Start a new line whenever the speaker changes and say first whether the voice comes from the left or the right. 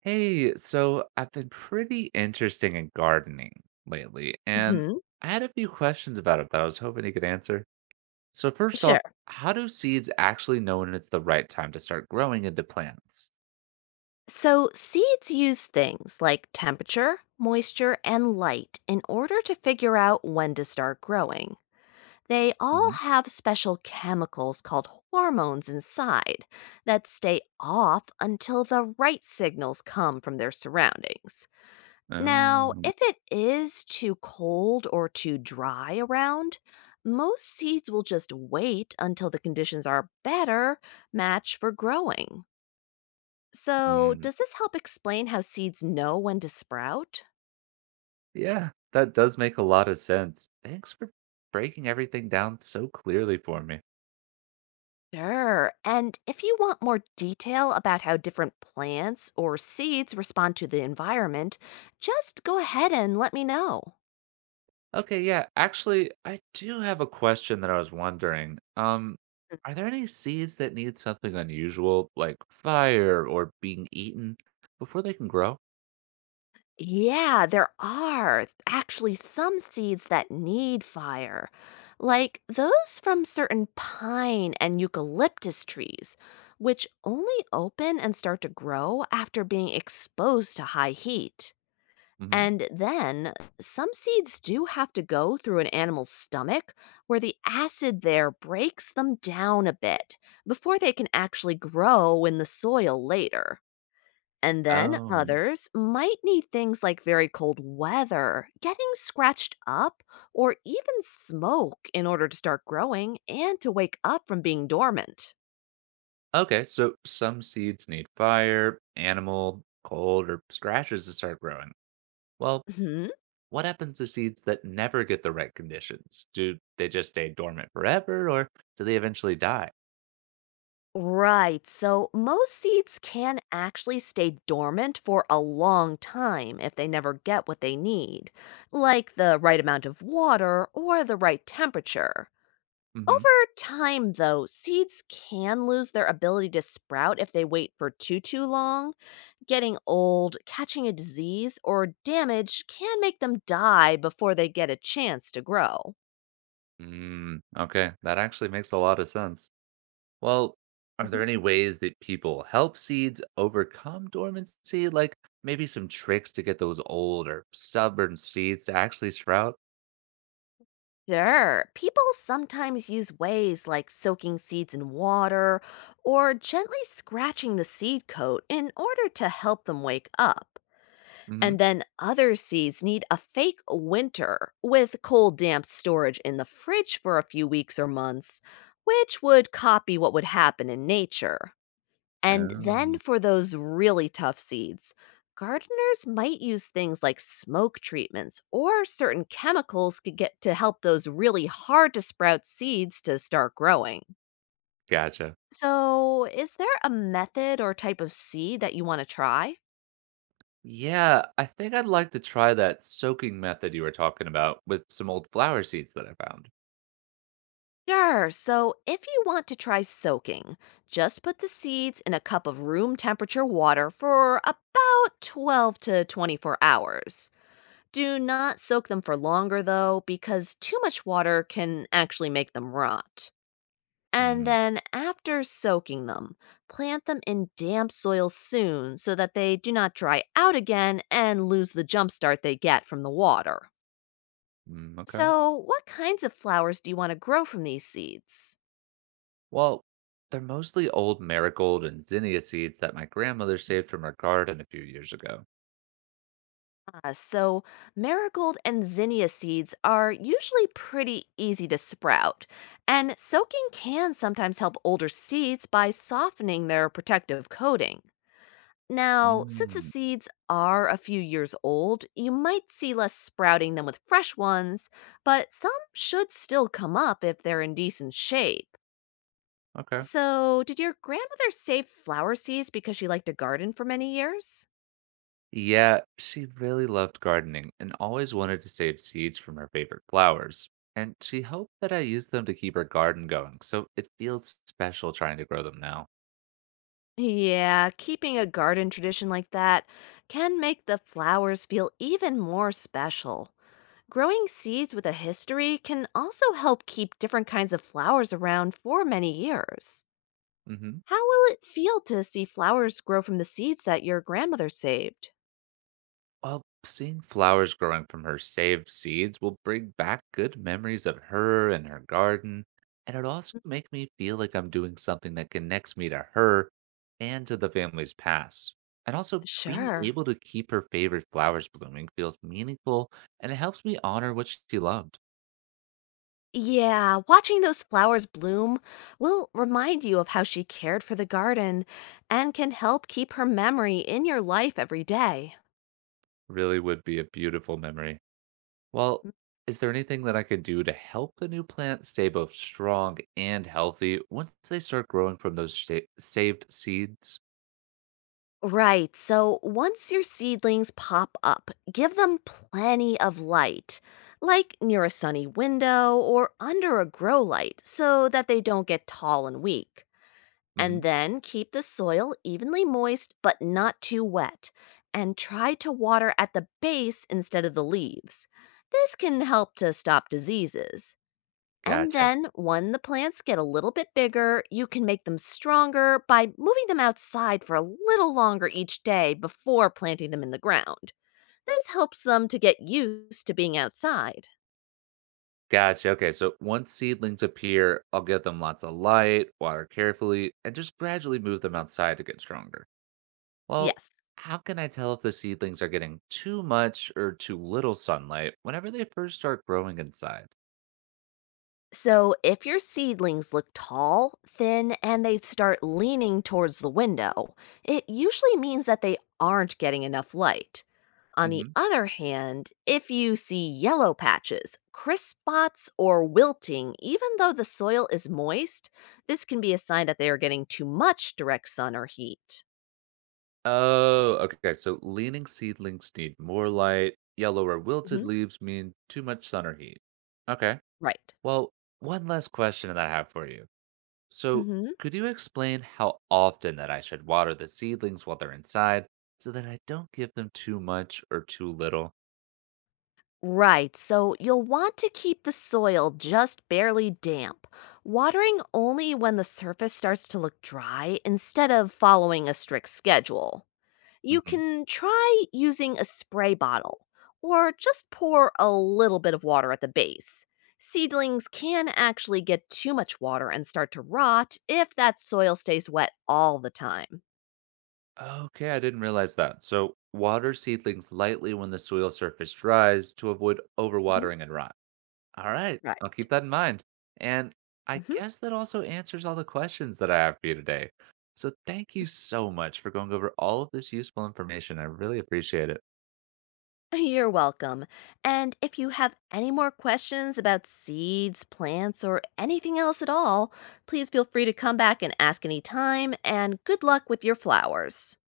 right: Hey, so I've been pretty interesting in gardening lately, and
left: Hmm.
right: I had a few questions about it that I was hoping you could answer. So first
left: Sure.
right: off, how do seeds actually know when it's the right time to start growing into plants?
left: So, seeds use things like temperature, moisture, and light in order to figure out when to start growing. They all
right: Mhm.
left: have special chemicals called hormones inside that stay off until the right signals come from their surroundings. Now,
right: Oh,
left: if it is too cold or too dry around, most seeds will just wait until the conditions are better match for growing. So,
right: mm,
left: does this help explain how seeds know when to sprout?
right: yeah, that does make a lot of sense. Thanks for breaking everything down so clearly for me.
left: Sure. And if you want more detail about how different plants or seeds respond to the environment, just go ahead and let me know.
right: Okay, yeah. Actually, I do have a question that I was wondering. Are there any seeds that need something unusual, like fire or being eaten, before they can grow?
left: Yeah, there are actually some seeds that need fire, like those from certain pine and eucalyptus trees, which only open and start to grow after being exposed to high heat.
right: Hmm.
left: And then some seeds do have to go through an animal's stomach where the acid there breaks them down a bit before they can actually grow in the soil later. And then
right: Oh,
left: others might need things like very cold weather, getting scratched up, or even smoke in order to start growing and to wake up from being dormant.
right: okay. So some seeds need fire, animal, cold, or scratches to start growing. Well,
left: Hmm.
right: what happens to seeds that never get the right conditions? Do they just stay dormant forever, or do they eventually die?
left: Right. So most seeds can actually stay dormant for a long time if they never get what they need, like the right amount of water or the right temperature.
right: Hmm.
left: Over time, though, seeds can lose their ability to sprout if they wait for too long. Getting old, catching a disease, or damage can make them die before they get a chance to grow.
right: Mm, okay, that actually makes a lot of sense. Well, are there any ways that people help seeds overcome dormancy? Like maybe some tricks to get those old or stubborn seeds to actually sprout?
left: Sure. People sometimes use ways like soaking seeds in water or gently scratching the seed coat in order to help them wake up.
right: Hmm.
left: And then other seeds need a fake winter with cold, damp storage in the fridge for a few weeks or months, which would copy what would happen in nature. And then
right: Oh,
left: for those really tough seeds, gardeners might use things like smoke treatments or certain chemicals could get to help those really hard to sprout seeds to start growing.
right: gotcha.
left: So, is there a method or type of seed that you want to try?
right: Yeah, I think I'd like to try that soaking method you were talking about with some old flower seeds that I found.
left: Sure. So, if you want to try soaking, just put the seeds in a cup of room temperature water for about 12 to 24 hours. Do not soak them for longer, though, because too much water can actually make them rot. And
right: Mm.
left: then, after soaking them, plant them in damp soil soon so that they do not dry out again and lose the jump start they get from the water.
right: Mm, okay.
left: So, what kinds of flowers do you want to grow from these seeds?
right: Well, they're mostly old marigold and zinnia seeds that my grandmother saved from her garden a few years ago.
left: So, marigold and zinnia seeds are usually pretty easy to sprout, and soaking can sometimes help older seeds by softening their protective coating. Now, since the
right: Mm,
left: seeds are a few years old, you might see less sprouting than with fresh ones, but some should still come up if they're in decent shape.
right: okay.
left: So, did your grandmother save flower seeds because she liked to garden for many years?
right: Yeah, she really loved gardening and always wanted to save seeds from her favorite flowers. And she hoped that I used them to keep her garden going, so it feels special trying to grow them now.
left: Yeah, keeping a garden tradition like that can make the flowers feel even more special. Growing seeds with a history can also help keep different kinds of flowers around for many years.
right: Hmm.
left: How will it feel to see flowers grow from the seeds that your grandmother saved?
right: Well, seeing flowers growing from her saved seeds will bring back good memories of her and her garden, and it also make me feel like I'm doing something that connects me to her and to the family's past. And also being
left: Sure.
right: able to keep her favorite flowers blooming feels meaningful and it helps me honor what she loved.
left: Yeah, watching those flowers bloom will remind you of how she cared for the garden and can help keep her memory in your life every day.
right: Really would be a beautiful memory. Well, is there anything that I could do to help the new plant stay both strong and healthy once they start growing from those saved seeds?
left: Right. So once your seedlings pop up, give them plenty of light, like near a sunny window or under a grow light, so that they don't get tall and weak. And
right: Mhm.
left: then keep the soil evenly moist but not too wet, and try to water at the base instead of the leaves. This can help to stop diseases. And
right: Gotcha.
left: then, when the plants get a little bit bigger, you can make them stronger by moving them outside for a little longer each day before planting them in the ground. This helps them to get used to being outside.
right: Gotcha, okay, so once seedlings appear, I'll give them lots of light, water carefully, and just gradually move them outside to get stronger. Well,
left: Yes.
right: how can I tell if the seedlings are getting too much or too little sunlight whenever they first start growing inside?
left: So, if your seedlings look tall, thin, and they start leaning towards the window, it usually means that they aren't getting enough light. On the
right: Hmm.
left: other hand, if you see yellow patches, crisp spots, or wilting, even though the soil is moist, this can be a sign that they are getting too much direct sun or heat.
right: Oh, okay. So leaning seedlings need more light. Yellow or wilted
left: Hmm.
right: leaves mean too much sun or heat. Okay.
left: Right.
right: Well, one last question that I have for you. So,
left: Mhm.
right: could you explain how often that I should water the seedlings while they're inside so that I don't give them too much or too little?
left: Right, so you'll want to keep the soil just barely damp, watering only when the surface starts to look dry instead of following a strict schedule. You
right: Hmm.
left: can try using a spray bottle or just pour a little bit of water at the base. Seedlings can actually get too much water and start to rot if that soil stays wet all the time.
right: Okay, I didn't realize that. So, water seedlings lightly when the soil surface dries to avoid
left: Mhm.
right: overwatering and rot. All right, I'll
left: Right.
right: keep that in mind. And I
left: Mm-hmm.
right: guess that also answers all the questions that I have for you today. So, thank you so much for going over all of this useful information. I really appreciate it.
left: You're welcome. And if you have any more questions about seeds, plants, or anything else at all, please feel free to come back and ask anytime. And good luck with your flowers.